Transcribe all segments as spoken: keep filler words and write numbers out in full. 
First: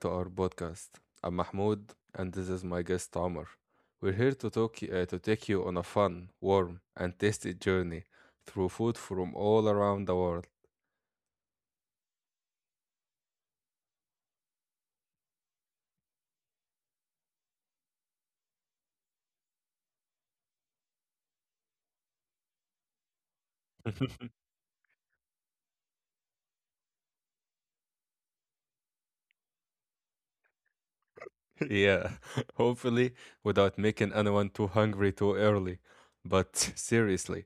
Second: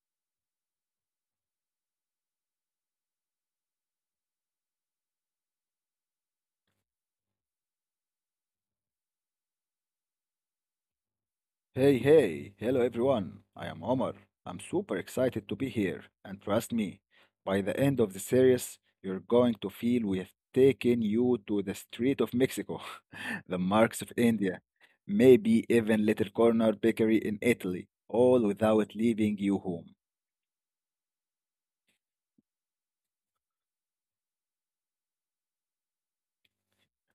to our podcast. I'm Mahmoud and this is my guest Amr. We're here to talk uh, to take you on a fun, warm, and tasty journey through food from all around the world. Hey, hey, hello everyone. I am Omar. I'm super excited to be here, and trust me, by the end of the series, you're going to feel we have taken you to the street of Mexico, the marks of India, maybe even little corner bakery in Italy, all without leaving you home. Yeah, hopefully without making anyone too hungry too early. But seriously,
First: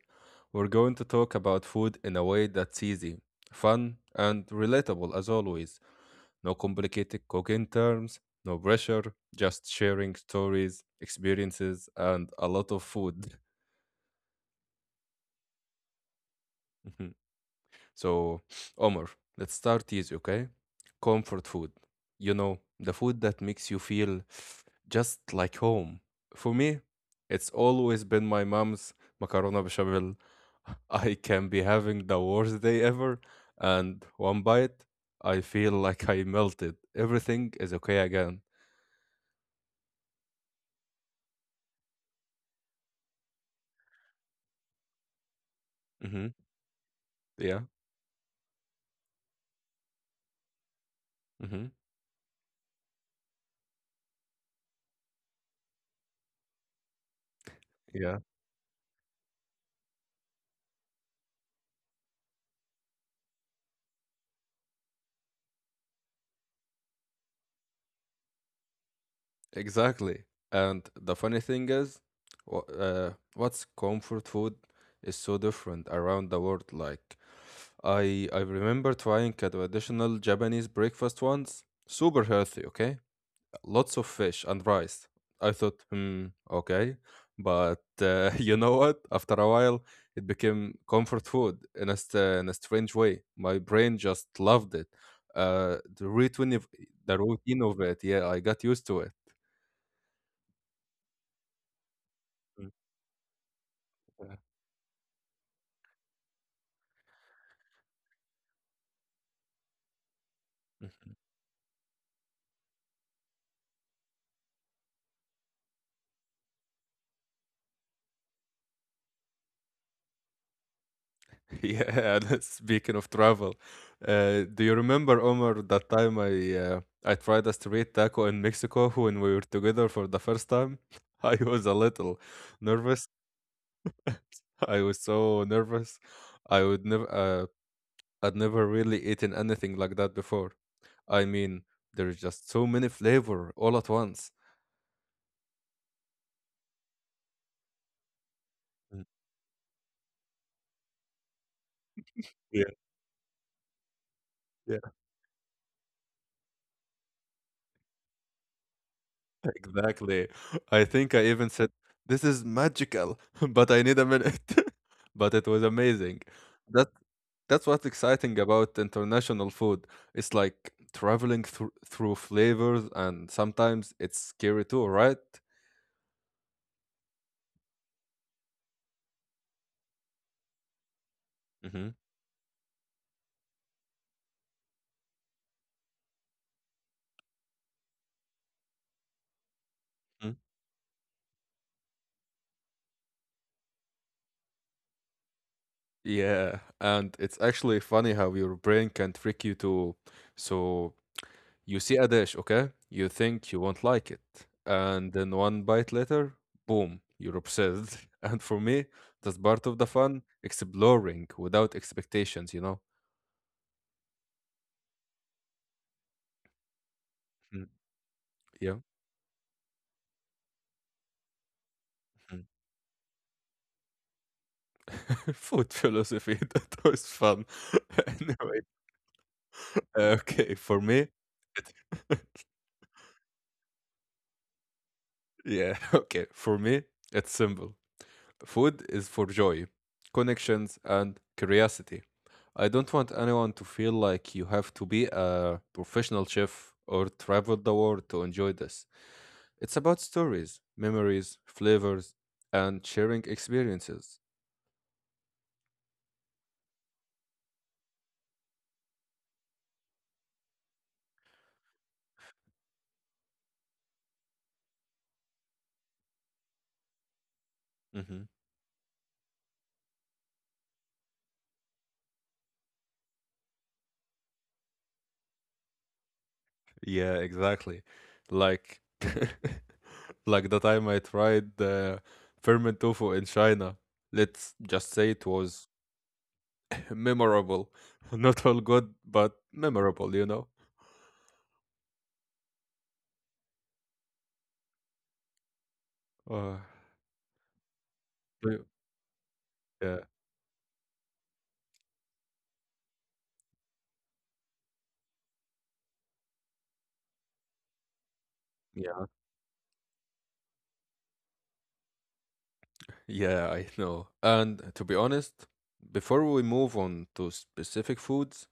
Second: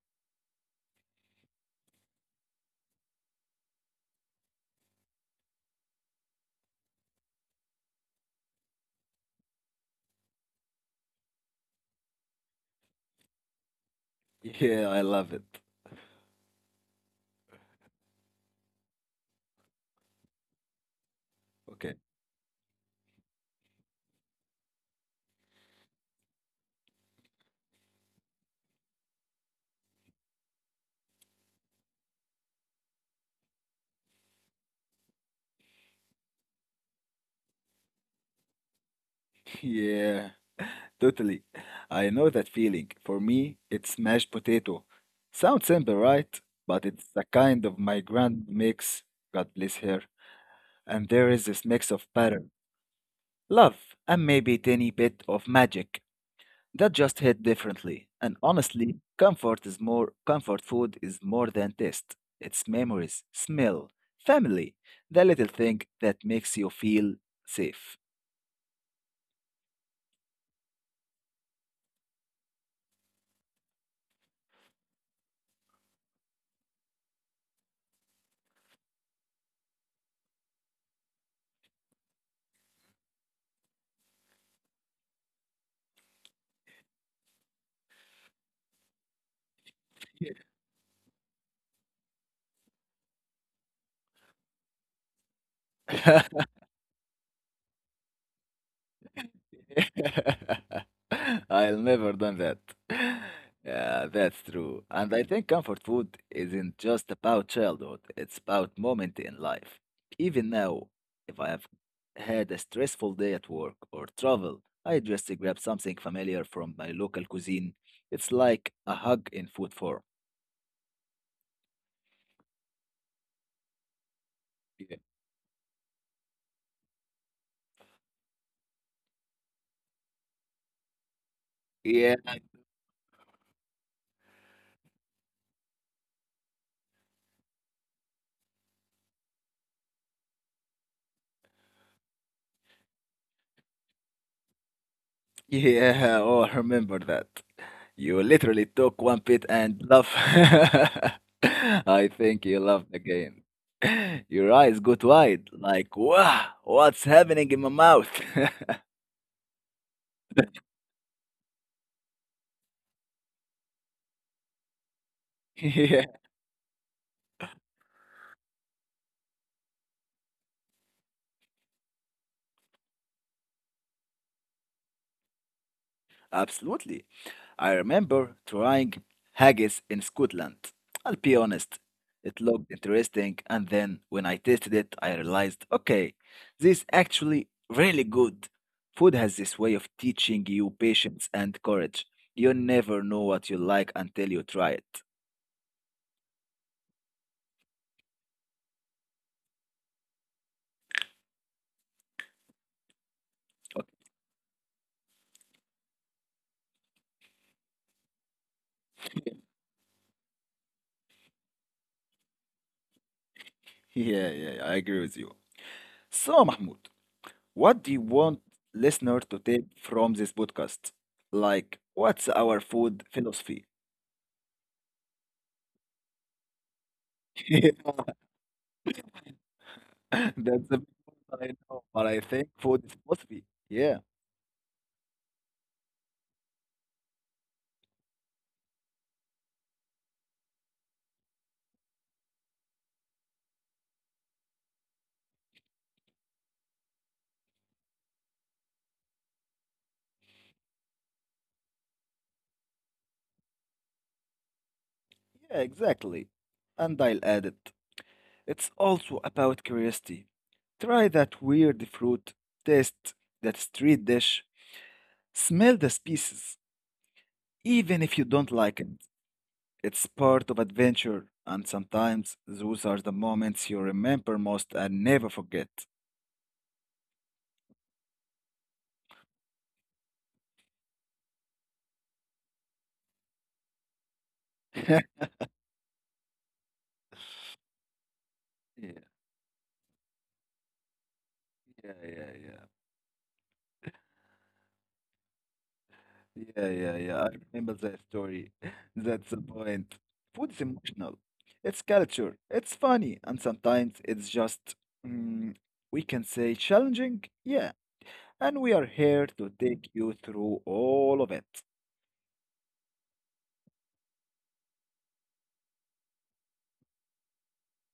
we're going to talk about food in a way that's easy, fun, and relatable as always. No complicated cooking terms, no pressure, just sharing stories, experiences, and a lot of food. Yeah, I love it. So, Omar, let's start easy, okay? Comfort food. Okay. You know, the food that makes you feel just like home. For me, it's always been my mom's macarona bechamel. I can be having the worst day ever, and one bite, I feel like I melted. Everything is okay again. Yeah. Totally. I know that feeling. For me, it's mashed potato. Sounds simple, Hmm. right? But it's a Yeah. kind of my grand mix, God bless her. And there Mm-hmm. is this mix of pattern, love, and maybe a tiny bit of magic that just hit Yeah, differently. And honestly, comfort is more comfort food is more than taste. It's memories, smell, family, the little thing that makes you feel safe. exactly. And the funny thing is, wh- uh, what's comfort food is so different around the world. Like, I I remember trying a traditional Japanese breakfast once, super healthy, okay? Lots of fish and rice. I thought, hmm, okay. But uh, you know what? After a while, it became comfort food in a, st- in a strange way. My brain just loved it. Uh, the routine of, the routine of it, yeah, I got used to it. I'll never done that. Yeah, Yeah. that's true. And I think comfort food isn't just about childhood, it's about moment in life. Even now, Mhm. if I have had a stressful day at work or travel, I just grab something familiar from my local cuisine. It's like a hug in food form. Yeah, speaking of travel, uh, do you remember, Yeah, Omar, that time I uh, I tried a street taco in Mexico when we were together for the first time? I was a little yeah, nervous. I was so nervous. I would never, uh, I'd never really eaten anything like that before. I mean, there's just so many flavor all at once. yeah, oh, I remember that. You literally Mm. took one pit and love. I Yeah. think you love the game. Your eyes got wide, like, wow, what's happening in my mouth? Exactly. I think I even said, "This is magical," but I need a minute. But it was amazing. Yeah, That that's what's exciting about international food. It's like traveling through through flavors, and sometimes it's scary too, right? absolutely. I remember trying haggis in Scotland. I'll be Hmm. honest, it looked interesting, and then when I tasted it, I realized, okay, this is actually really good. Food has this way of teaching you patience and courage. You never know what you like until you try it. Yeah, and it's actually funny how your brain can trick you to, so, you see a dish, okay? You think you won't like it. Okay. And then one bite later, boom, you're obsessed. And for me, that's part of the fun, exploring without expectations, you know? Yeah, yeah, I agree with you. So, Mahmoud, Mm. what do you Yeah. want listener to take from this podcast? Like, Mm. what's our food philosophy? Food philosophy, that was fun. Anyway, uh, okay, for That's the me, big. I know, but I think food is philosophy. Yeah, yeah, okay, for me, it's simple. Food is for joy, connections, and curiosity. I don't want anyone to feel like you have to be a professional chef or travel the world to enjoy this. It's about stories, memories, flavors, and sharing experiences. yeah, exactly. And I'll add it. It's also about curiosity. Try that weird fruit, taste that street dish, smell the species, Mm-hmm. even if you don't like it. It's part of adventure, and sometimes those are the moments you remember most and never forget. Yeah, exactly. Like like the time I tried the ferment tofu in China. Let's just say it was memorable. Not all good, Yeah, but memorable, you know. yeah, yeah, yeah. Uh, Yeah, yeah, yeah. I remember that do- story. That's the yeah, point. Food is emotional. It's culture. It's funny, and sometimes it's just, mm, we can say, challenging. Yeah, yeah, and we are here to take you through all of it. yeah, I know. And to be honest, before we move on to specific foods,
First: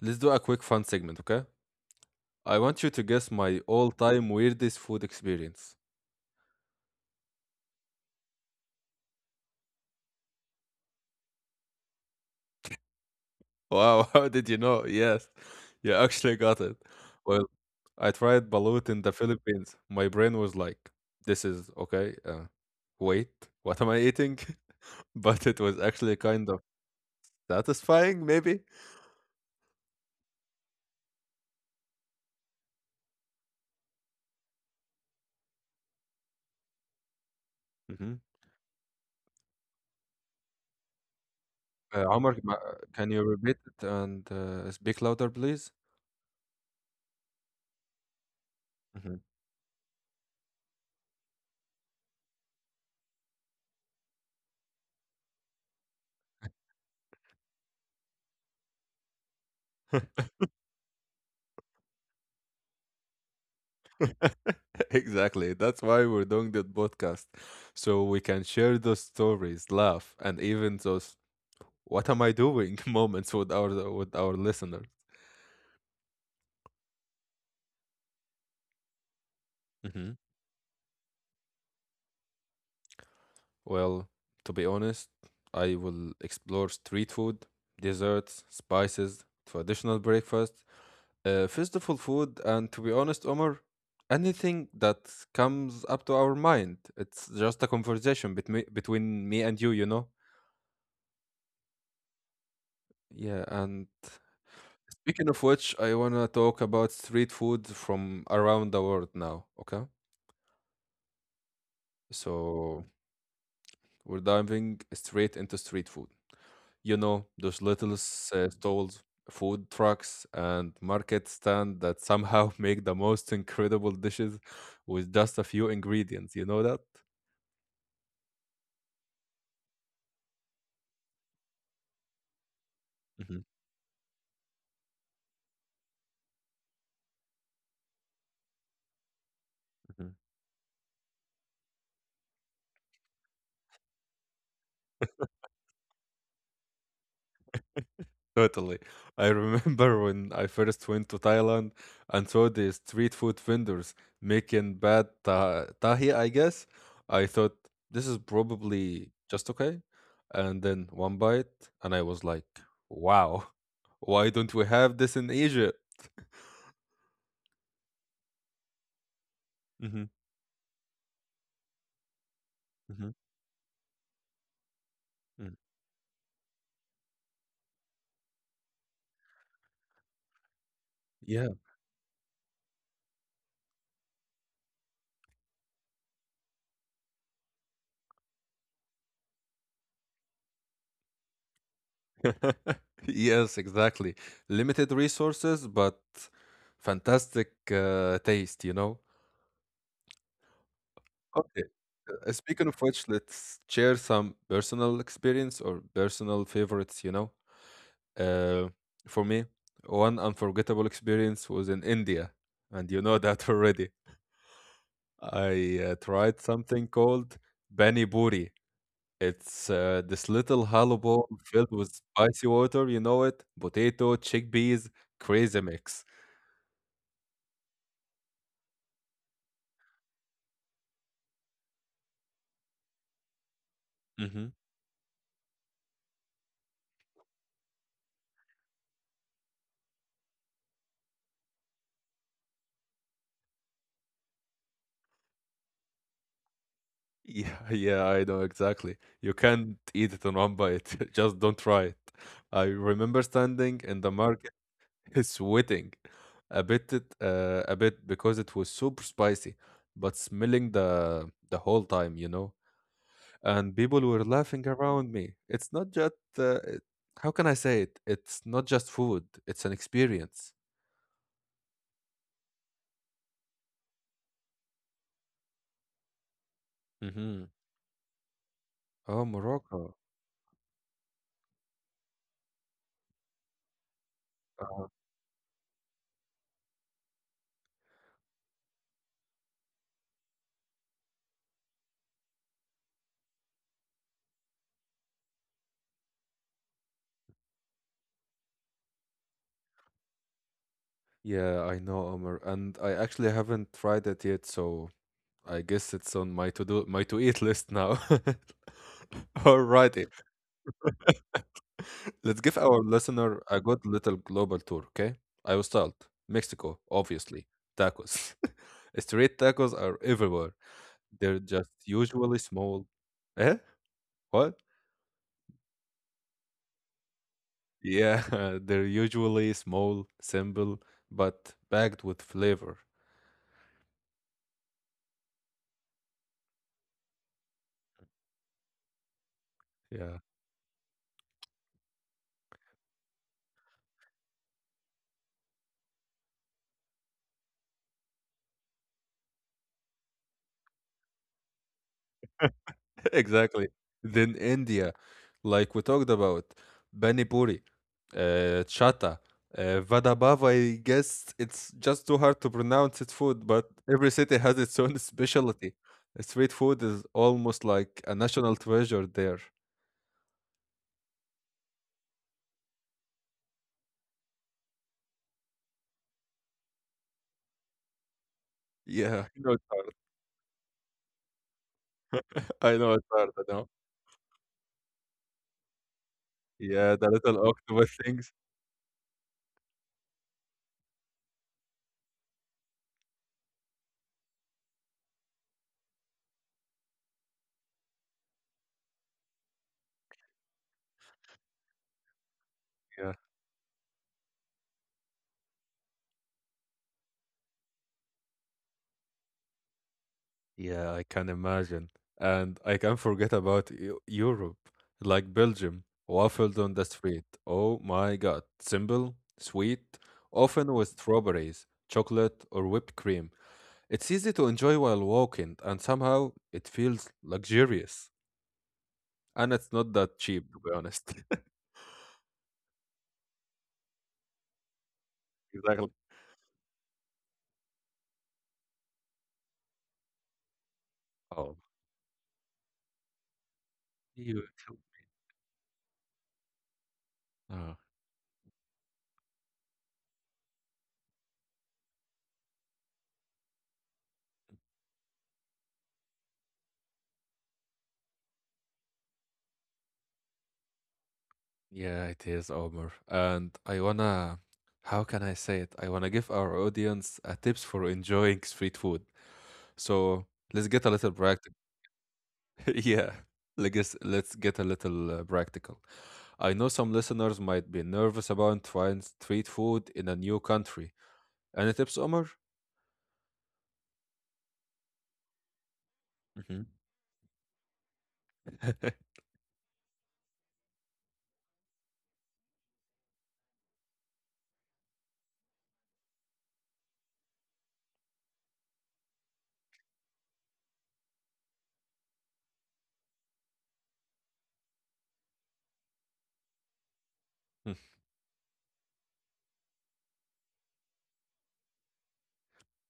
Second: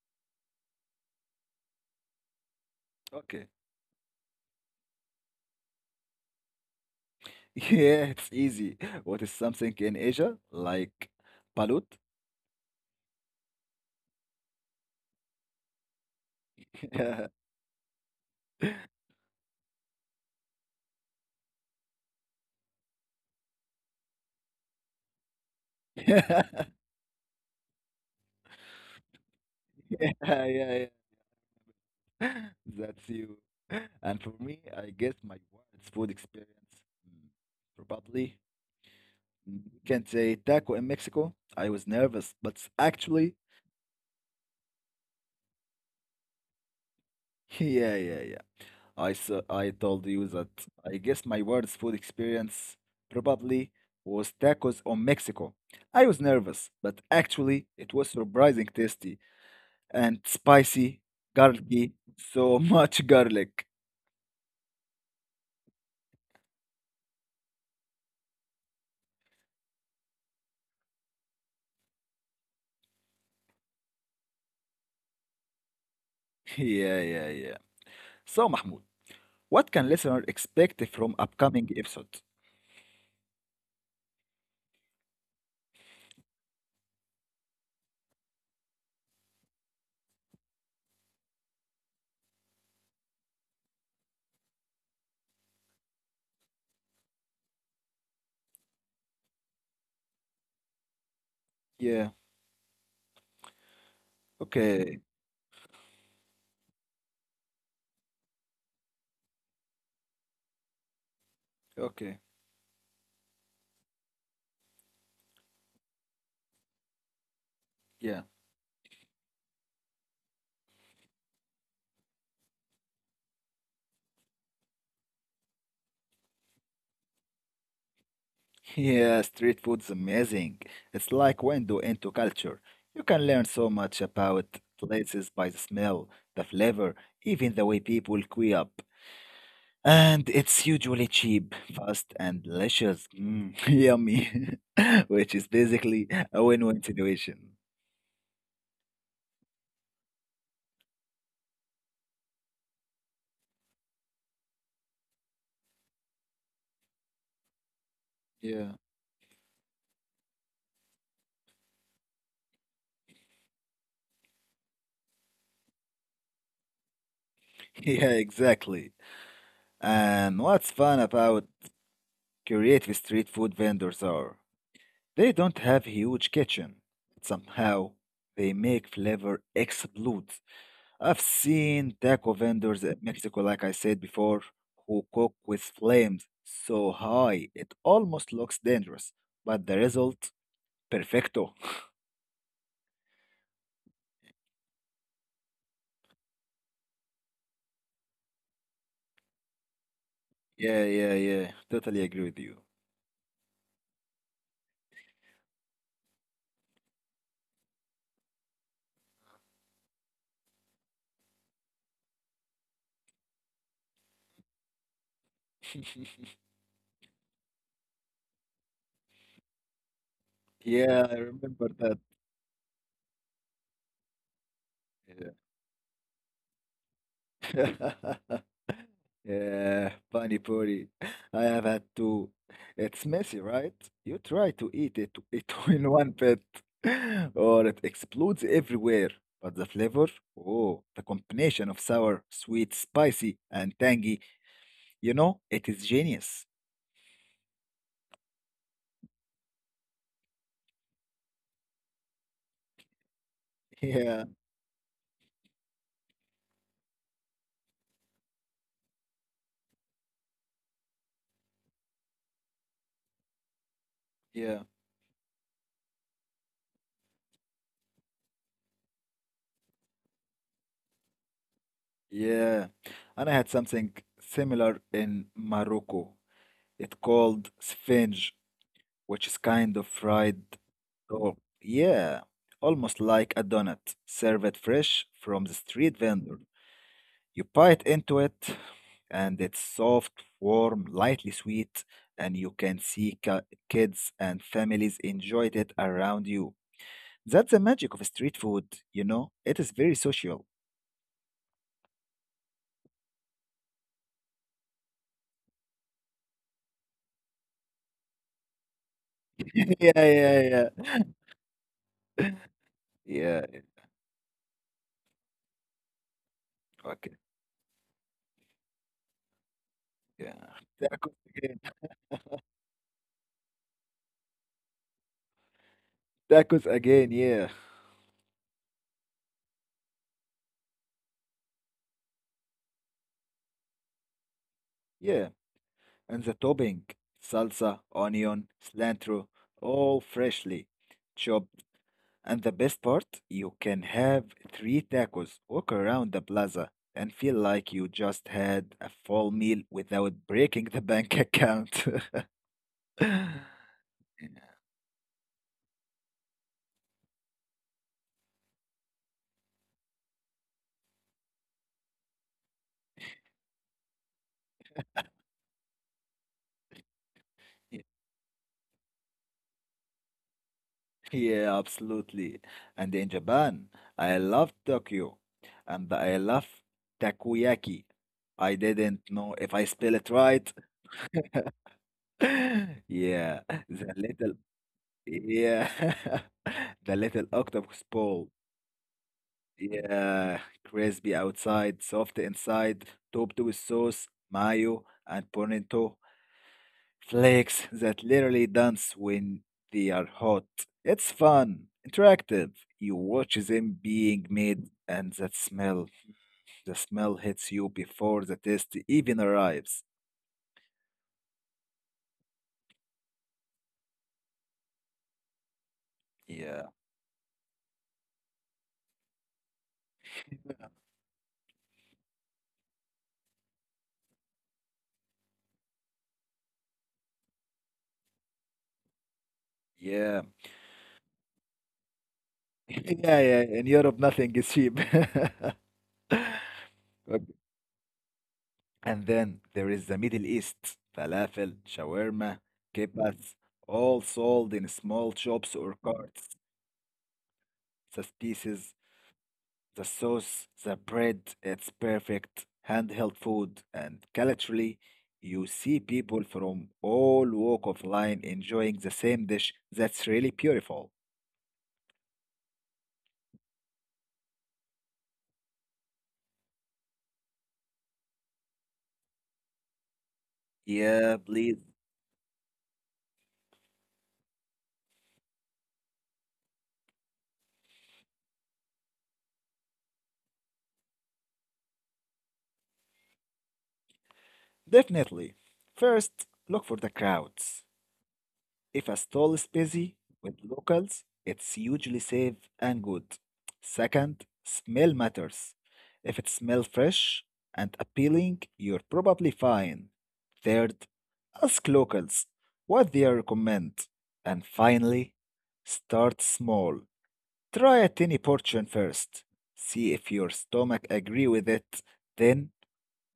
let's do a quick fun segment, okay? I want you to guess Okay. my all-time weirdest food experience. Yeah, it's easy. What is something in Asia like balut? Wow, how did you know? Yes, you actually got it. Yeah, Well, I tried balut in the Philippines. My brain was like, this is okay. Uh, wait, what am I eating? But it was actually yeah, kind of satisfying, maybe. yeah, yeah, yeah. That's you. And for me, I guess my wife's food experience, mm, probably. Hmm. You can say taco in Mexico. I was Uh, nervous, but Omar, s- ma- actually, can you repeat it and uh, speak louder, please? yeah, yeah, yeah. I saw, Mhm. I told you that I guess my worst food experience probably was tacos on Mexico. I was nervous, but actually, it was surprising tasty and spicy, garlicky, so much garlic. Exactly. That's why we're doing that podcast. So we can share those stories, laugh, and even those "What am I doing?" moments with our with our listeners. Yeah, yeah, yeah. So, Mahmoud, what can Mhm. listener expect from upcoming episode? Well, to be honest, I will explore street food, desserts, spices, traditional breakfast, uh, festival food, and to be honest, Omar, anything that comes up to our mind. It's just a conversation between between me and you, you know? Yeah, Yeah, and okay, speaking of which, I wanna talk about street food from around the world now, okay? okay, So we're diving straight into street food. You know, those little yeah. s- uh, stalls, food trucks, and market stand that somehow make the most incredible dishes with just a few ingredients. You know that? Yeah, street food's amazing. It's like window into culture. You can learn so Mhm, much about places by the smell, the flavor, even the way people queue up. And mhm. it's usually cheap, fast, and delicious. Mm, yummy. Which is basically a win-win situation. Totally. I remember when I first went to Thailand and saw the street food vendors making bad ta- tahi, I guess. I thought this is Yeah. probably just okay. And then one bite, and I was like, wow, why don't we have this in Asia? Yeah, exactly. Mhm. And what's fun about creative street food vendors are? They don't Mm. have huge kitchen, but somehow they make flavor explode. I've Yeah. seen taco vendors in Mexico, like I said before, who cook with flames so high it almost looks dangerous, but the result, perfecto. Yes, exactly. Limited resources, but fantastic uh, taste, you know? Yeah, yeah, yeah. Okay. Totally agree with uh, you. Speaking of which, let's share some personal experience or personal favorites, you know? Uh, for me, one unforgettable experience was in India, and you know that already. I uh, tried something called Pani Puri. It's uh, this little Yeah, I hollow ball remember filled with spicy water, you know it? Potato, chickpeas, that. crazy mix. Yeah. Yeah, pani puri. I have had two. It's messy, right? You try to Hmm. eat it it in one bit, or it explodes everywhere. But the flavor, oh, the combination of sour, sweet, spicy, and tangy, you know, it is genius. Yeah, yeah, I know exactly. You can't eat it in one bite. Just don't try it. I remember standing in the Yeah, market sweating a bit, it- uh, a bit because it was super spicy, but smelling the the whole time, you know. And people were yeah, laughing around me. It's not just uh, it- how can I say it? It's not just food; it's an experience. yeah. And I had something similar in Morocco. It Hmm. called sfinge, which is Oh, kind of Morocco. fried. Oh, yeah, almost like a donut, served fresh Uh, from the street vendor. You bite into it, and it's soft, warm, lightly sweet, and you can see ki- kids and families enjoyed it around you. That's the magic of street food, you know? It is very social. yeah, I know, Omar, and I actually haven't tried it yet, so I guess it's on my to do my to eat list now. Yeah, Alrighty, yeah, yeah. let's give our Yeah, listener a good little global tour, okay? I will start. Mexico, okay. obviously. Tacos. Street tacos are Yeah. everywhere. Tacos again. They're just usually small. Eh? What? Tacos again, yeah. Yeah, they're usually small, simple, but packed with flavor. Yeah. And the topping, salsa, onion, cilantro, all Yeah, freshly chopped. And the best part, you can have three tacos, walk around the plaza, and feel like you just had a full meal without breaking the bank account. exactly. Then India, like we talked about, Bani Puri, uh, Chata, uh, Vada Bhava, I guess it's just too hard to pronounce its food, but every city has its own specialty. Street food is Y- almost like a national treasure there. Yeah, absolutely. And in Japan, I love Tokyo, and I love takoyaki. I didn't know Yeah, if I I know it's spell it hard. right. I know it's Yeah, hard, I the know. little Yeah, the Yeah, little the little octopus octopus ball. things. Yeah, crispy outside, soft inside, topped with sauce, mayo, and pimento flakes that literally dance when they are hot. It's fun, interactive. You watch Yeah. them being made, and that smell, the smell hits you before the taste even arrives. Yeah, I can imagine. And I can't forget about Eu- Europe, like Belgium, waffles Yeah, on the street. Oh my God. Simple, sweet, often with strawberries, chocolate, or whipped cream. It's easy to enjoy while walking, and somehow it feels luxurious. And it's not yeah, that cheap, to be honest. yeah, yeah. In Europe, nothing is cheap. Exactly. And then there is the Middle East, falafel, Oh, shawarma, kibbas, all sold you. in small shops or carts. The spices, the sauce, the bread, it's perfect handheld food. And culturally, you see people from all walk of life enjoying the same dish. That's really beautiful. Yeah, it is, Omar. And I wanna, how can I say it? I wanna give our audience a tips for enjoying street food. So let's get a little Yeah, practical. please. Yeah, let's let's get a little uh, practical. I know some listeners might be nervous about trying street food in a new country. Any tips, Omar? Definitely. First, Hmm. look for the crowds. If a stall is busy with locals, it's usually safe and good. Second, smell matters. If it smells fresh and appealing, you're probably fine. Third, ask locals what they recommend. And finally, start small. Try a tiny portion first. See if your stomach agree with it, then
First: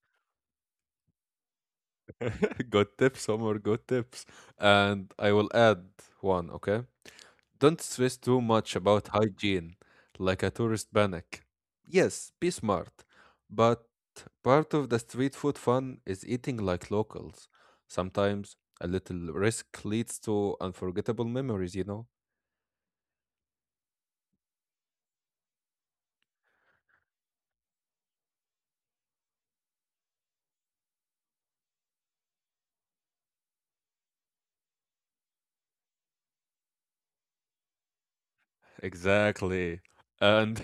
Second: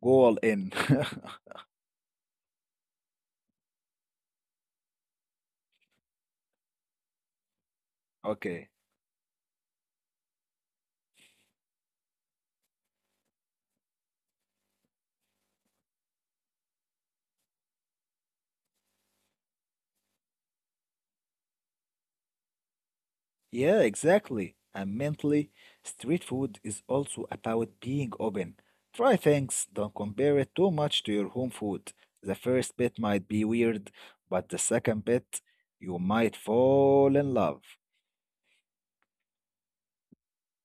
go all in. Good tips, Omar. Good tips. And I will add one. Okay. Don't stress too Okay. much about hygiene, like a tourist panic. Yes, be smart, but part of the street food fun is eating like locals. Sometimes a little risk leads to unforgettable memories, you know? Yeah, exactly. And mentally, street food is also about being open. Try things, don't compare it too much to your home food. The first bit might be weird, but the second bit, you might fall in love. Exactly. And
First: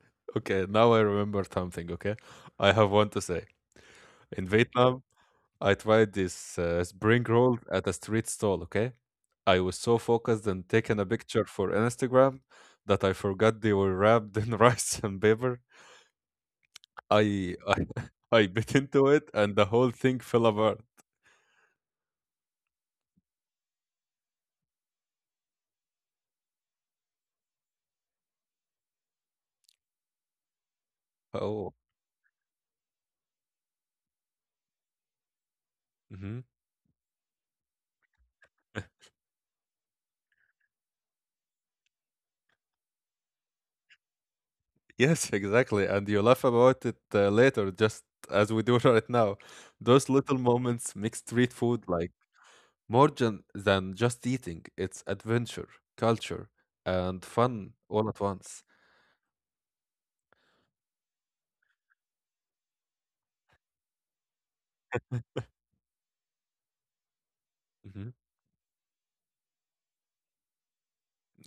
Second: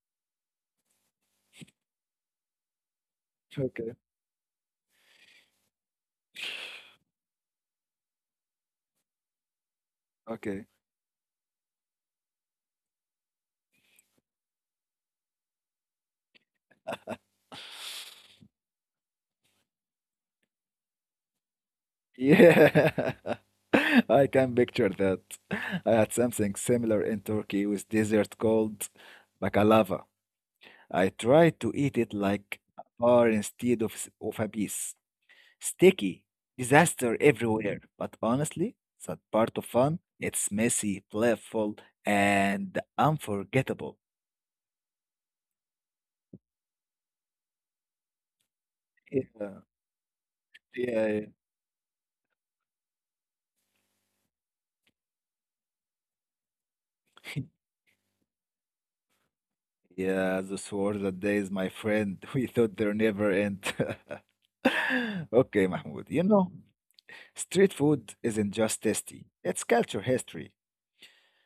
okay, now I remember something, okay? I have one to say. Okay, In Vietnam, I tried this uh, spring roll at a street stall, okay? I was so focused on okay. taking a picture for Instagram that I forgot they were wrapped in rice and paper. I I, I bit into it and the whole thing fell apart. Yeah, I can picture that. I had something similar in Turkey with dessert called baklava. I tried to Oh, eat it like a bar instead of, s- of a piece. Sticky, hmm, disaster everywhere. But honestly, that part of fun, it's messy, playful, and unforgettable. yes, exactly. And you laugh about it uh, later, just as we do right Yeah, now. Those little moments make yeah, street food like more than, than just eating. It's adventure, culture, and fun all at once. yeah. The sword that days, my friend. We thought they're never end. Okay, Mahmoud. You know, street Hmm. food isn't just tasty. It's culture, history.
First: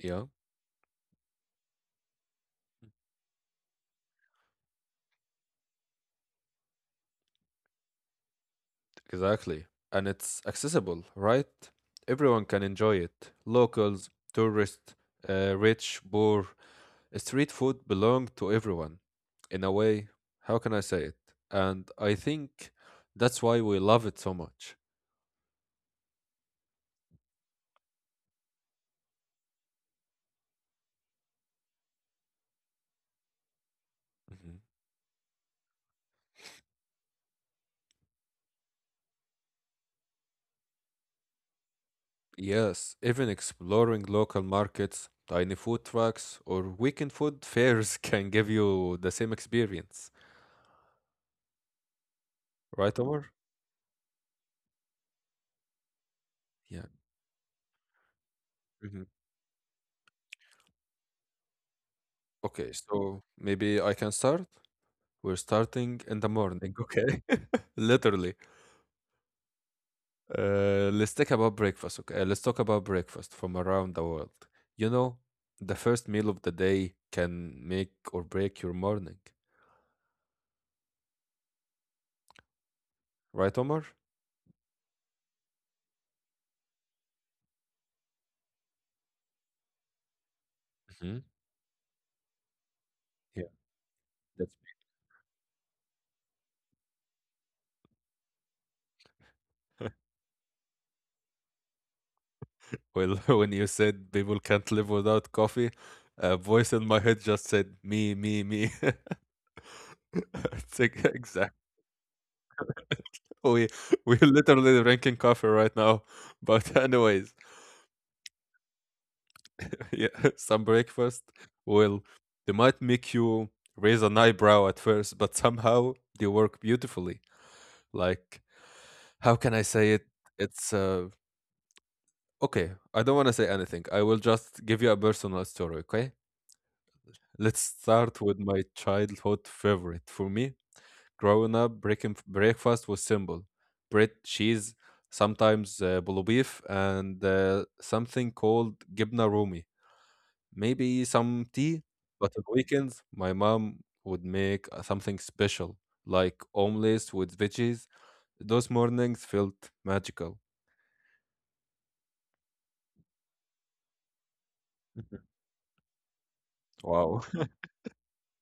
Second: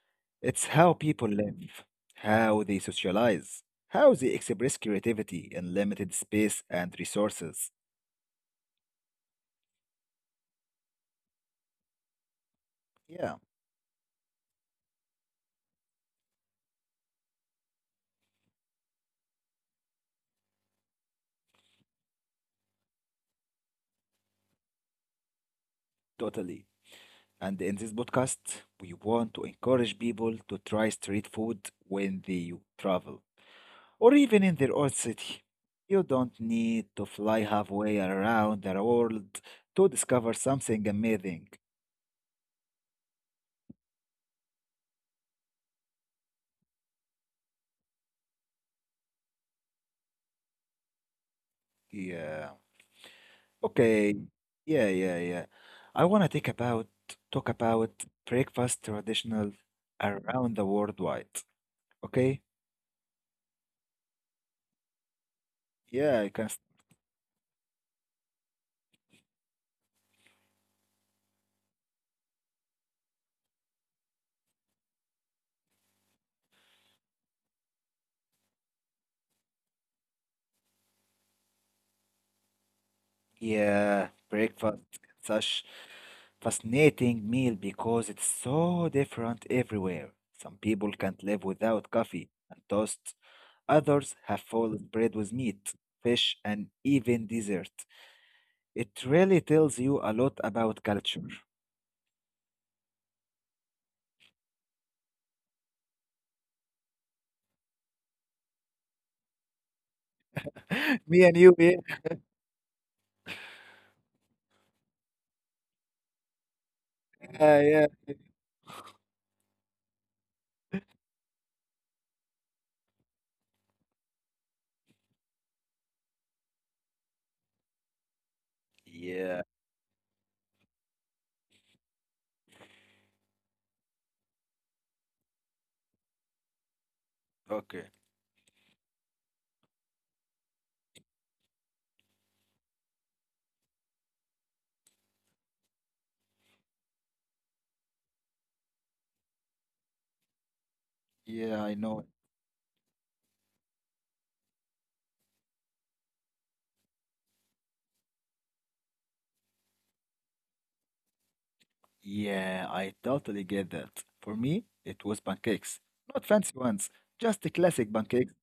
Yeah. It's how people live, how they socialize, how they express creativity in limited space and resources. Exactly. And it's accessible, right? Everyone can enjoy it. Yeah, Locals, tourists, uh, rich, poor. uh, Street food belongs to everyone. In a way, how can I say it? And I think that's why we love it so much. totally. And in this podcast, we want to encourage people to try street food when they travel or even in Mhm. their own city. You don't need to fly halfway around the world to discover something amazing. Yes, even exploring local markets, tiny food trucks, or weekend food fairs can give you the same experience. Yeah. Right, Omar? Okay. Yeah, yeah, yeah. I want to take Yeah. about talk about breakfast Mhm. traditional around the worldwide. Okay? Okay, so maybe I can start? We're starting in Yeah, the I can. s- morning, okay? Literally. Uh, let's talk about breakfast, okay? Let's talk about breakfast from around the world. You know, the first meal of the day can make or break your morning, right, Omar? Yeah, breakfast such fascinating meal because it's so different everywhere. Some people can't Hmm. live without coffee and toast. Yeah, Others have that's me. full bread with meat, fish, and even dessert. It really tells you a lot about culture. Well, when you said people can't live without coffee, a voice in my head just said, "Me, me, me." It's like, Me and exactly. you, We we're literally drinking coffee right now. But anyways. yeah, yeah. Yeah, some breakfast will they might make you raise an eyebrow at first, but somehow they work beautifully. Like, how Yeah, can I say it? It's uh, okay. I don't want to say anything. I will just give you a personal story. Okay, let's okay. start with my childhood favorite. For me, growing up, breaking breakfast was simple: bread, cheese, sometimes uh, bulgogi beef, and uh, something called gibna rumi. Maybe some Yeah, I tea, know. but on weekends, my mom would make uh, something special, like omelets with veggies. Those mornings felt magical. Yeah, I totally get that. For me, it was pancakes. Not fancy ones, Wow. just the classic pancakes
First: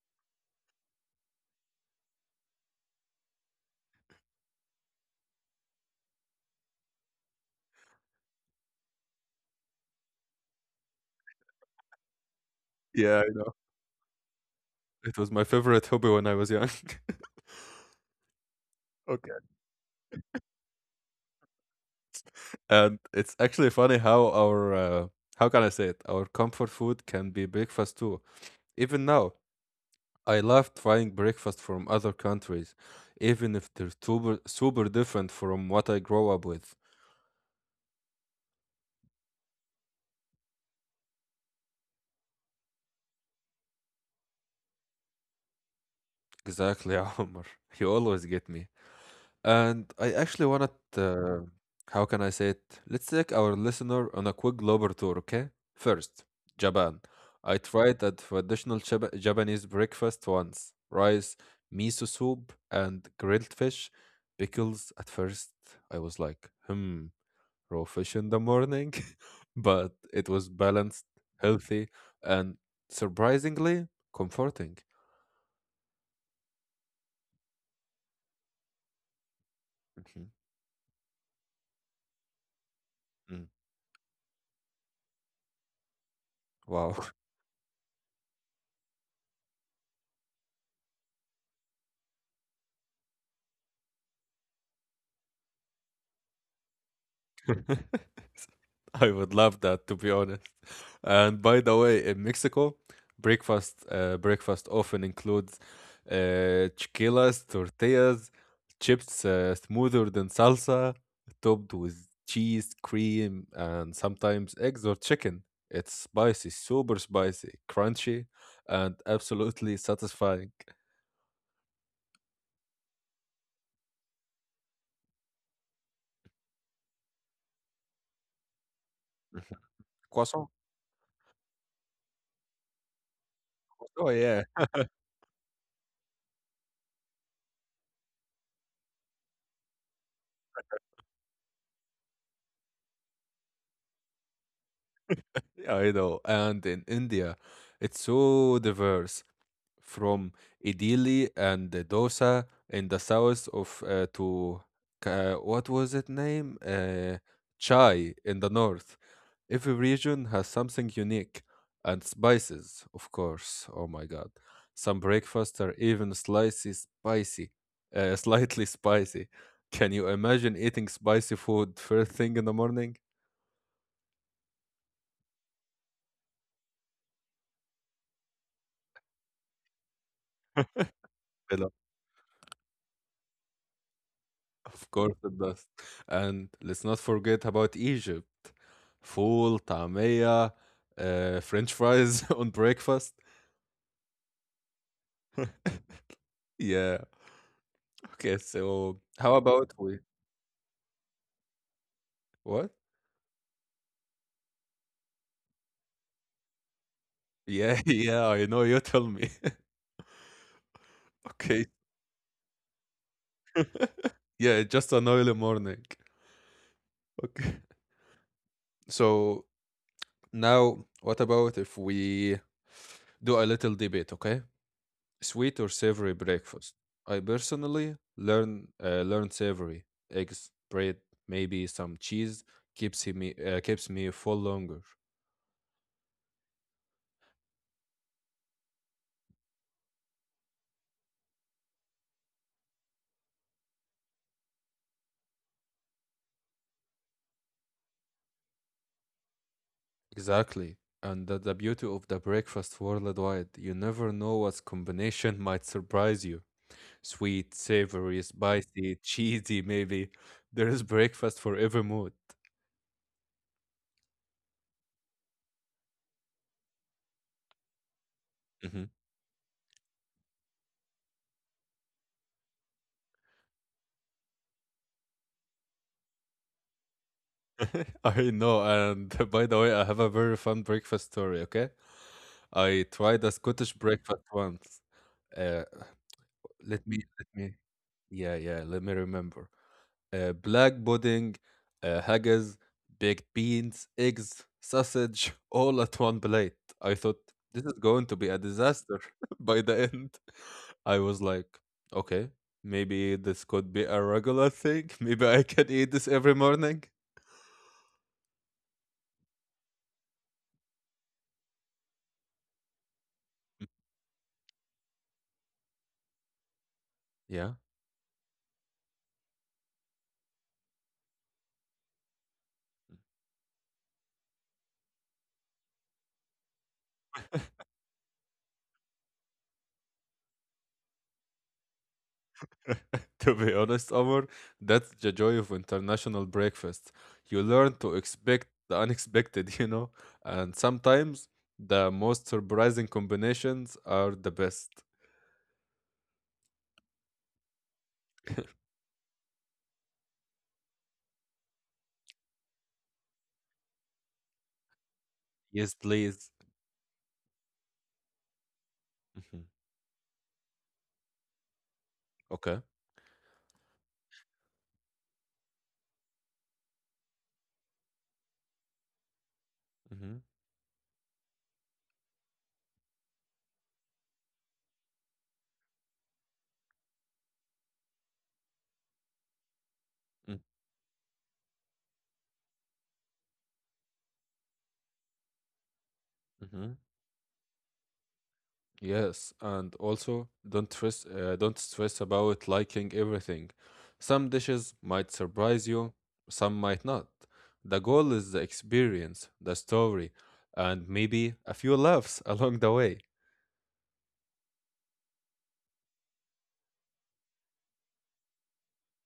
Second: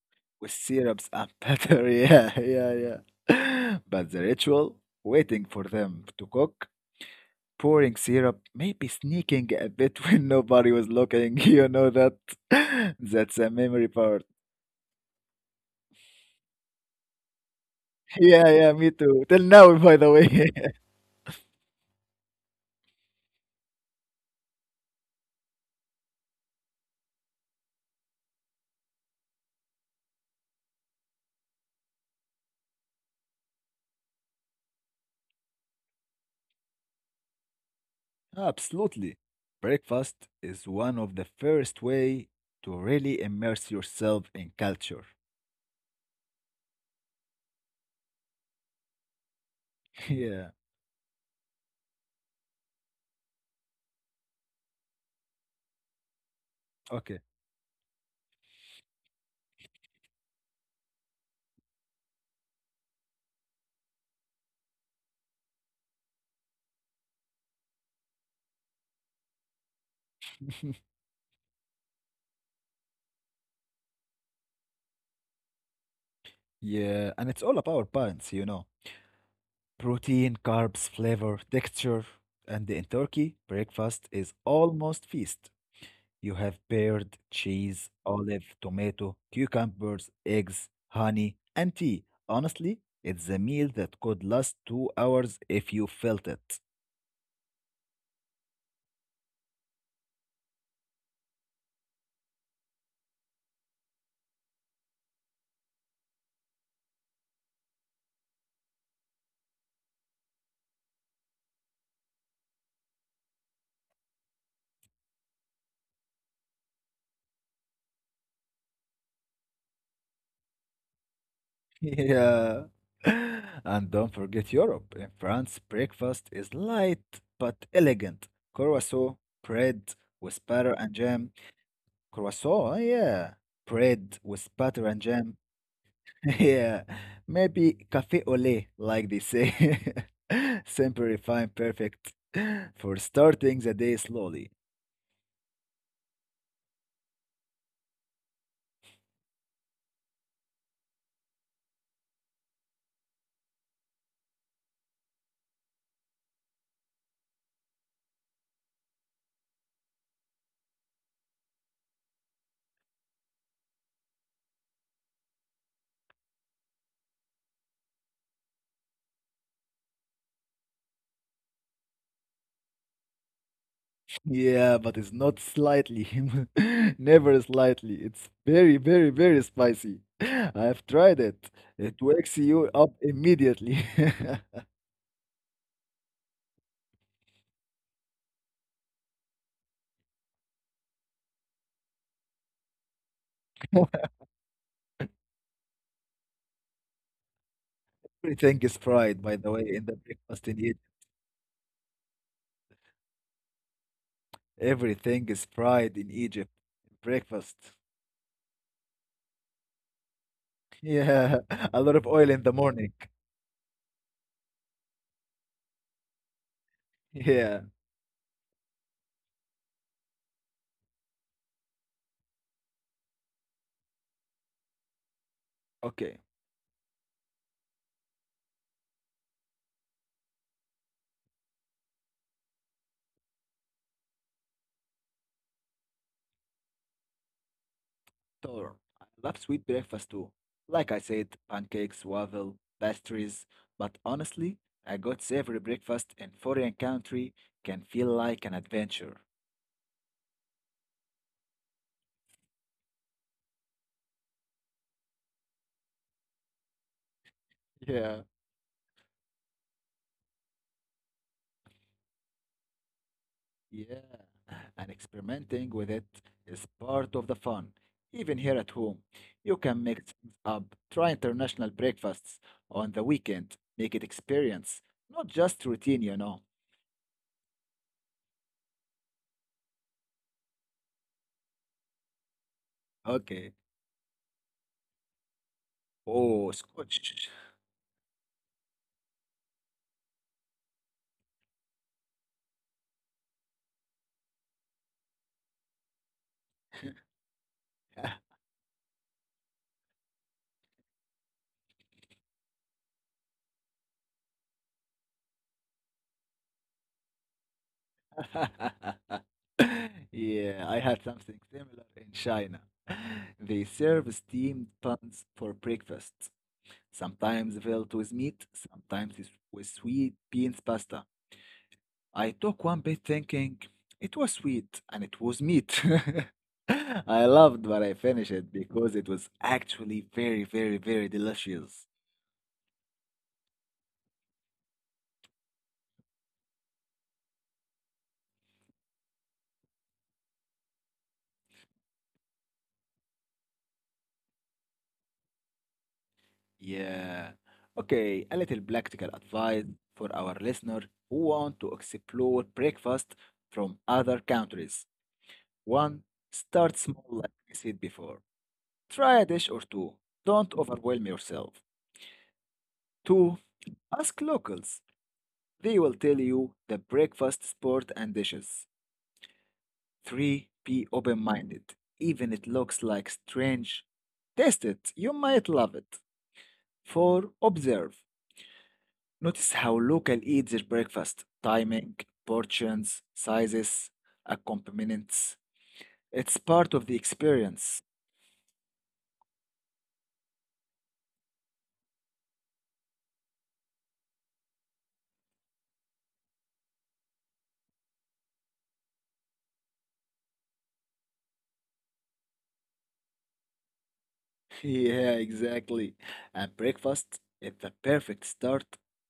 with syrups and pepper. Yeah, yeah, yeah. But the ritual, waiting for them to cook, pouring syrup, maybe sneaking a bit when nobody was looking, you know that. Yeah, I That's a know. memory part. It was my favorite hobby when I was young. Yeah, yeah, me Okay. too. Till now, by the way. And it's actually funny how our uh, how can I say it? Our comfort food can be breakfast too. Even now, I love trying breakfast from other countries, even if they're super super different from what I grow up with. Absolutely. Breakfast is one of the first way to really immerse yourself in culture. Exactly, Omar. You always get me. And I actually wanted, Yeah. uh, how can I say it? Let's take our listener on a quick global tour, okay? First, Japan. Okay. I tried a traditional Jap- Japanese breakfast once, rice, miso soup, and grilled fish. Pickles, at first, I was like, hmm, raw fish in the morning. But it was balanced, healthy, and surprisingly comforting. Yeah, and it's all about parents, you know. Mhm. Protein, carbs, flavor, texture, and in Turkey, Mm. breakfast is almost feast. You have Wow. paired cheese, olive, tomato, cucumbers, eggs, honey, and tea. Honestly, it's a meal that could last two hours if you felt it. I would love that, to be honest. And by the way, in Mexico, breakfast uh, breakfast often includes uh, chiquilas, tortillas, chips, uh, smoother than salsa, topped with cheese, cream, and sometimes eggs or chicken. It's spicy, super spicy, crunchy, and absolutely satisfying. Yeah. And don't forget Europe. In France, breakfast is light but elegant. Croissant, bread with Croissant. butter and jam. Croissant, yeah. Oh Bread yeah, with butter and jam. Yeah, maybe cafe au lait, like they say. Simple, refined, perfect for starting the day slowly. yeah, I know. And in India, it's so diverse, from idili and the dosa in the south of uh, to Ka- what was it name, uh, chai in the north. Every region has something unique, and spices of course, oh my god. Some breakfasts are even slightly spicy, uh, slightly spicy. Can you imagine eating spicy food first thing in the morning? Yeah, but it's not slightly, never slightly. It's very, very, very spicy. I've tried it. It wakes you up immediately. Of course it does. And let's not forget about Egypt. Full طعمية, uh, French fries on breakfast. Yeah. Okay, Everything is so fried, by how the way, about in the we, breakfast in Egypt. what? Everything is fried in Egypt. Breakfast. Yeah, yeah, I know, you tell me. Yeah, Okay. a lot of oil in the morning. Yeah, just an early morning. Yeah, Okay. So now what about if we do a little debate, okay? Sweet or savory okay. breakfast? I personally learn uh, learn savory. Eggs, bread, maybe some cheese keeps me, uh, keeps me full longer. Sure. I love sweet breakfast too. Like I said, pancakes, waffle, pastries. But honestly, a good savory breakfast in foreign country can feel like an adventure. Exactly. And that the beauty of the breakfast worldwide. You never know what combination might surprise you. Sweet, Yeah. savory, spicy, cheesy, maybe. There is breakfast for every mood. Yeah, and experimenting with it is part of the fun. Even here at Mhm. home, you can mix things up, try international breakfasts on the weekend, make it experience, not just routine, you know. I know. And by the way, I have a very fun breakfast story, okay? I tried a Okay. Scottish breakfast once. Uh, Oh, let me let scotch. me yeah yeah, let me remember. Uh, black pudding, uh, haggis, baked beans, eggs, sausage, all at one plate. I thought this is going to be a disaster by the end. I was like, okay, maybe this could be a regular thing. Maybe I can eat this every morning. Yeah, I had something similar in China. They serve steamed buns for breakfast, Yeah. sometimes filled with meat, sometimes with with sweet beans pasta. I took one bit thinking it was sweet and it was meat. I loved but I finished it because it was actually very, very, very delicious. To be honest, Omar, that's the joy of international breakfast. You learn to expect the unexpected, you know, and sometimes the most surprising combinations are the best. Yeah. Okay, a little practical advice for our listener who want to explore breakfast from other countries. Yes, One, please. start small like I said before. Try a Mhm. dish or two. Don't overwhelm yourself. Okay. Two, ask locals. They will tell you the breakfast sport and dishes. Three, be open-minded. Even it looks like strange. Taste it. You might love it. Four, observe. Notice how local Mm-hmm. eat their breakfast, timing, portions, sizes, accompaniments. It's part of the experience. Yes, and also don't stress, uh, don't stress about liking everything. Some dishes might surprise you, some might not. The goal is the experience, the story, and maybe a few laughs along the way. Yeah, exactly. And breakfast is the perfect start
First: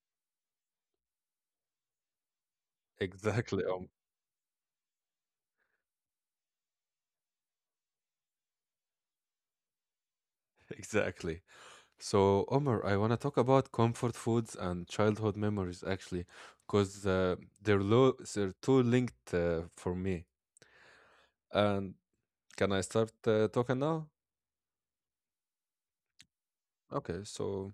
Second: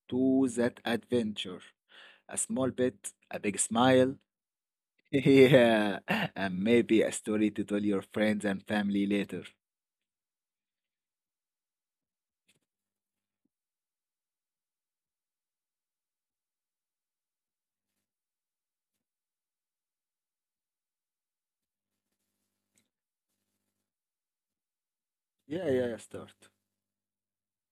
to that adventure. A small bit, a big Exactly, um, smile. Yeah, and maybe a story to tell your friends and family later. exactly. So, Omar, I want to talk about comfort foods and childhood memories actually, because uh, they're low, they're too linked uh, for me. And can I start uh, talking now? Yeah, yeah, yeah, start. Okay, so,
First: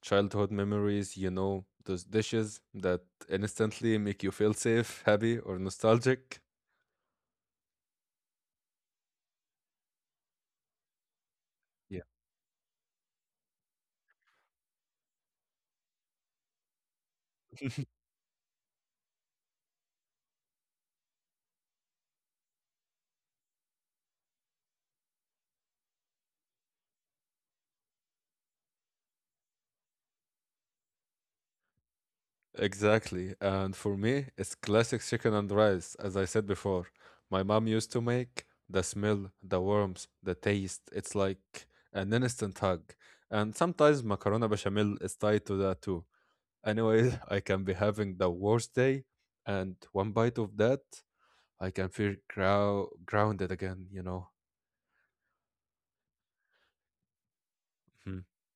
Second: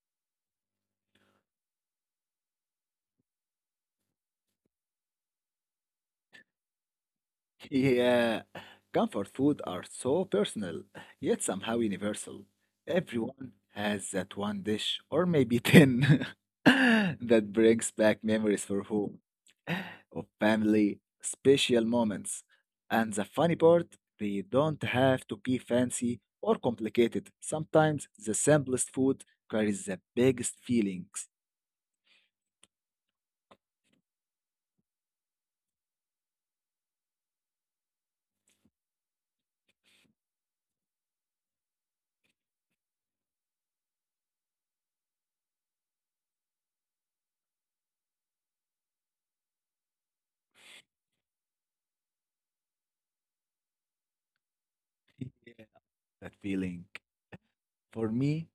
childhood memories, you know, those dishes that instantly make you feel safe, happy, or nostalgic. Yeah, comfort food are so personal, yet somehow Yeah. universal. Everyone has that one dish, or maybe ten, that brings back memories for whom? Of family, special moments. And the funny part, they don't have to be fancy or complicated. Sometimes the simplest food carries the biggest feelings. Exactly. And for me, it's classic chicken and rice, as I said before. My mom used to make the smell, the warmth, the taste. It's like an instant hug. And sometimes macarona bechamel is tied to that too. Anyway, I can be having the worst day, and one bite of that, I can feel grow grounded again, you know. That feeling, for Mhm. me,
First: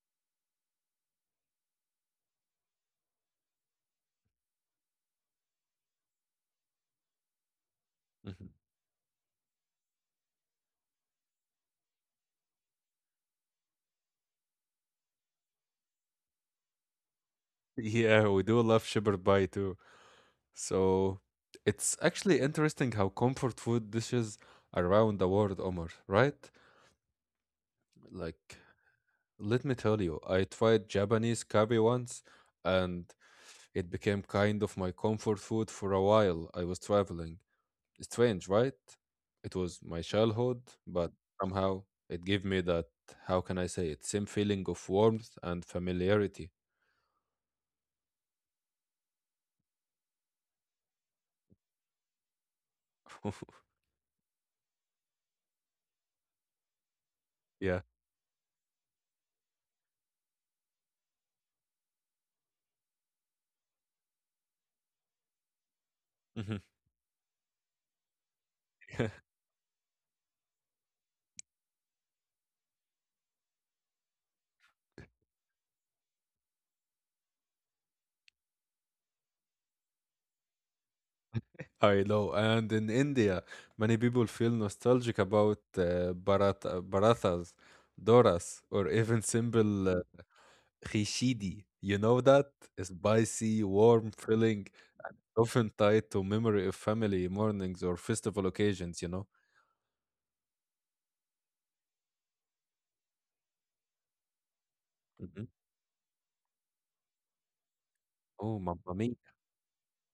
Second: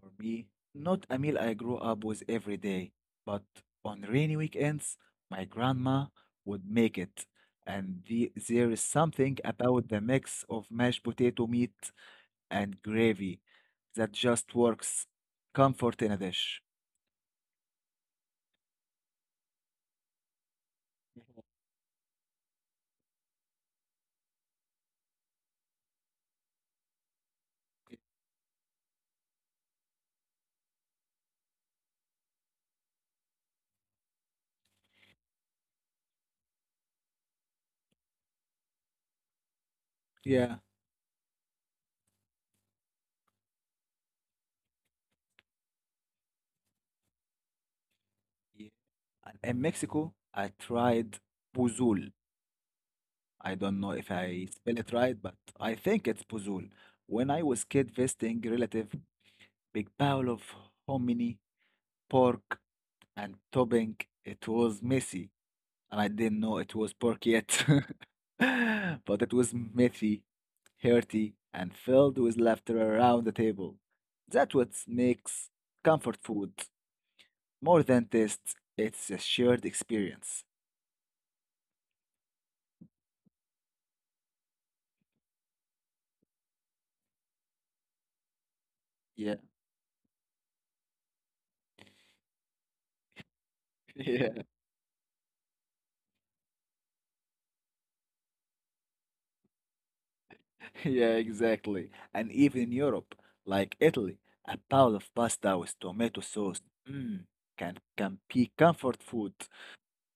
for me, not a meal I grew up with every day, but on rainy weekends, my grandma would make it. And the, there is something about the mix of mashed potato meat and gravy that just works. Comfort in a dish. Yeah, we do love shepherd pie too. So it's actually interesting how comfort food dishes are around the world, Omar, right? Like, let me tell you, I tried Japanese curry once, and it became kind of my comfort food for a while I was traveling. Strange, right? It was my Yeah. childhood, but somehow it gave me that, how can I say it, same feeling of warmth and familiarity. Yeah. And in Mexico, I tried pozole. I don't know if I spell it right, but I think it's pozole. When I was Yeah. kid visiting relative, big bowl of hominy, pork, and topping, it was messy and I didn't know Mhm. it was pork yet. But it was messy, hearty, and filled with laughter around the table. That's what makes comfort food more than taste. It's a shared experience. I know. And in India, many people feel nostalgic about uh, barata, barathas, doras, or even Yeah. simple uh, khichdi. You know that? Spicy, warm, Yeah, filling, often tied to memory of family mornings or festival occasions, you know? yeah, exactly. And even in Europe, like Italy, a bowl of Mhm. pasta with tomato sauce, mm, can can be Oh, mamma comfort mia. food.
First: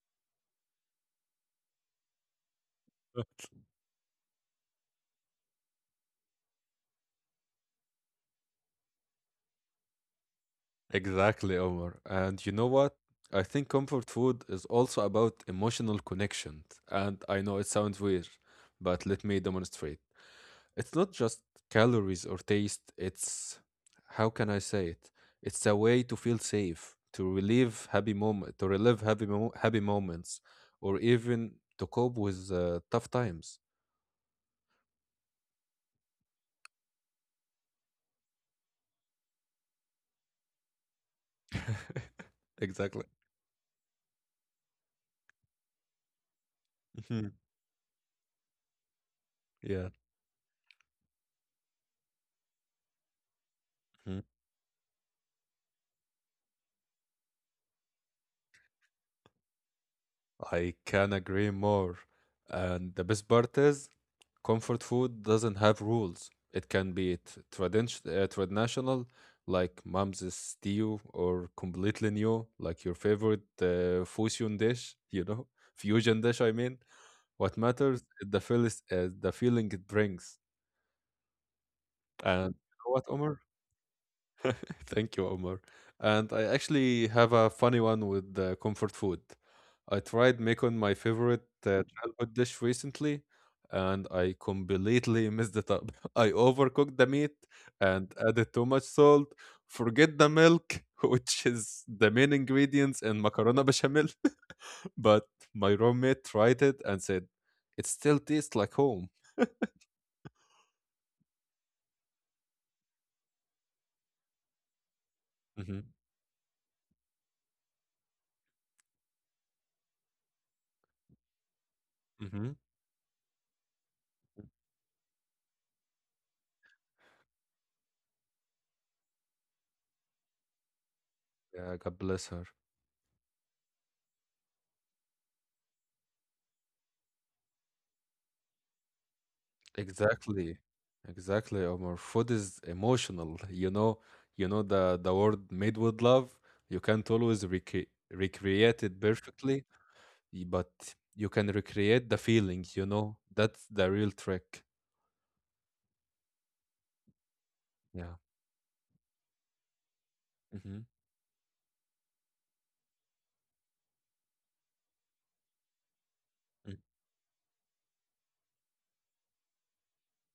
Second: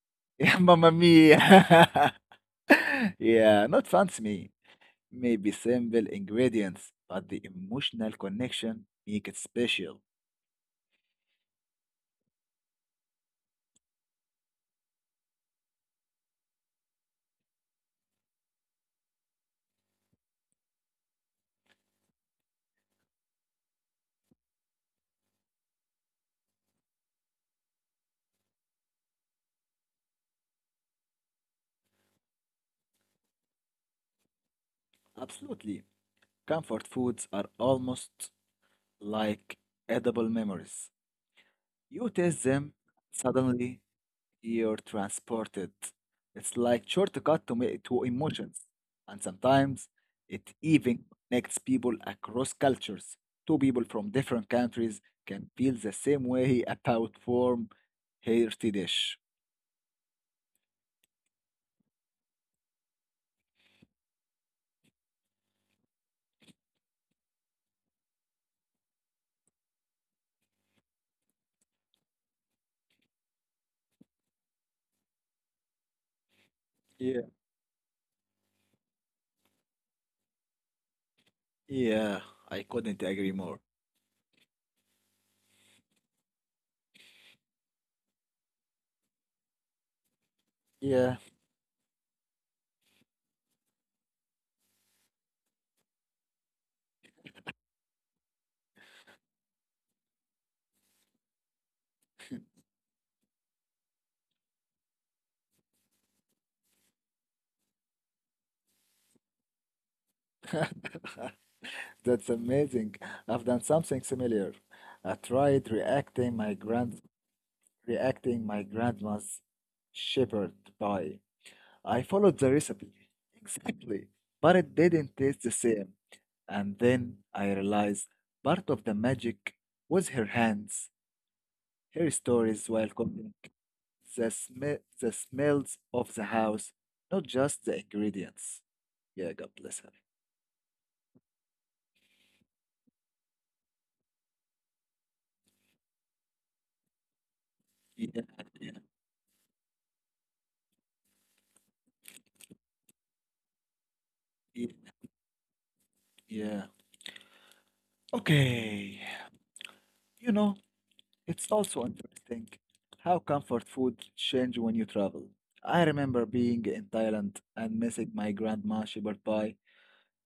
Yeah, mamma mia. Yeah, not fancy me. Maybe simple ingredients, but the emotional connection make it special. Exactly, Omar. And you know what? I think comfort food is also about emotional connection. And I know it sounds weird, but let me demonstrate. It's not just calories or taste, it's how can I say it? It's a way to feel safe, to relieve happy moment, to relive happy mo- happy moments, or even to cope with uh, tough times. Absolutely. Comfort foods are almost like edible memories. You taste them, Exactly. suddenly you're transported. It's like Mhm. shortcut to, me- to emotions. And Yeah. sometimes it even connects people across cultures. Two people from Mhm. different countries can feel the same way about warm, hearty dish. I can agree more. And the best part is, comfort food doesn't have rules. It can be t- tradition- uh, traditional, like mom's stew, or completely new, like your favorite uh, fusion dish, you know, fusion dish, I mean. Yeah, What matters is the, feel- is the feeling it brings. yeah, And I you know couldn't what, agree Omar? more. Thank you, Omar. And I actually have a funny one with uh, comfort food. I tried making my Yeah, favorite uh, childhood dish recently, and I completely messed it up. I overcooked the meat and added too much salt. Forget the milk, which is the main ingredients in macarona bechamel. But my roommate tried it and said, "It still tastes like home." that's amazing. I've done something similar. I tried Hmm. reacting my grand reacting my grandma's shepherd pie. I followed the Hmm. recipe exactly, but it didn't taste the same. And then I realized part of the magic was her hands, Yeah, God her bless her. stories while cooking, the sm- the smells of the house, not just the ingredients. Yeah, God bless her. Exactly. Exactly, Omar. Food is emotional. You know, you know the the word made with love, you can't always recre Yeah, yeah, recreate it perfectly, y- but you can recreate the feelings, you know. That's the real trick. yeah. Yeah. Yeah. Okay. You know, Mm-hmm. it's also interesting how comfort food change when you travel. I remember being in Thailand and missing my grandma shepherd pie,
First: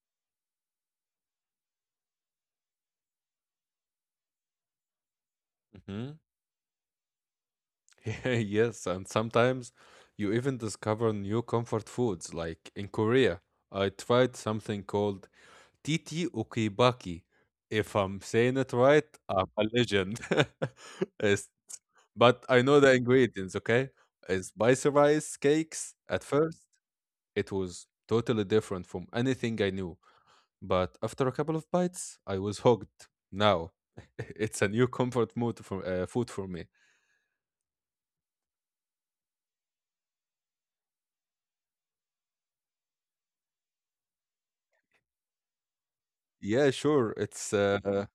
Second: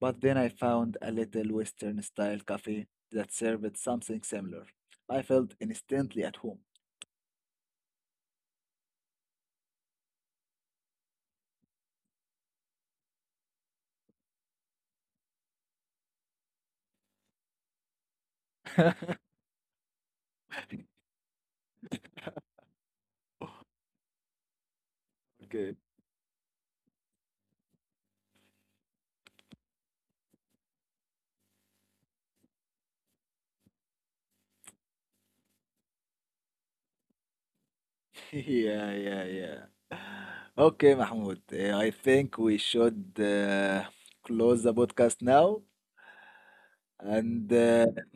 but then I found a little Western style cafe that served something similar. I felt Mm-hmm. instantly at home. Yes, and sometimes you even discover new comfort foods. Like in Korea, I tried something called Titi Ukibaki. If I'm saying it right, I'm a legend. It's- but I know the ingredients, okay? It's spicy rice Okay. cakes. At first, it was totally different from anything I knew. But after a couple of bites, I was hooked. Now, it's a new comfort food for, uh, food for me. Yeah, yeah, yeah. Okay, Mahmoud. eh, I think we should uh, close the podcast now Yeah, sure. and It's uh, uh,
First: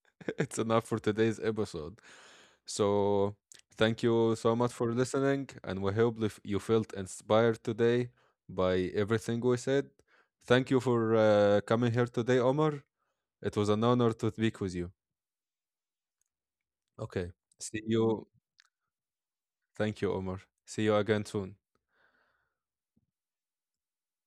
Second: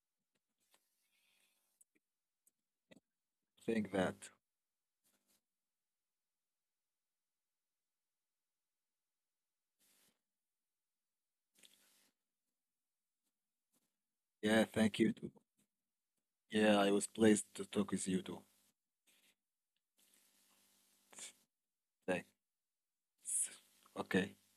it's enough for today's episode. So, think thank that. you so much for listening, and we hope if you felt inspired today by everything we said. Thank you for uh, coming here today, Omar. It was an honor to speak Yeah, with you. thank you too. Yeah, I was Okay. pleased to See talk with you you. too. Thank you, Omar. See you again soon. Thanks. Okay.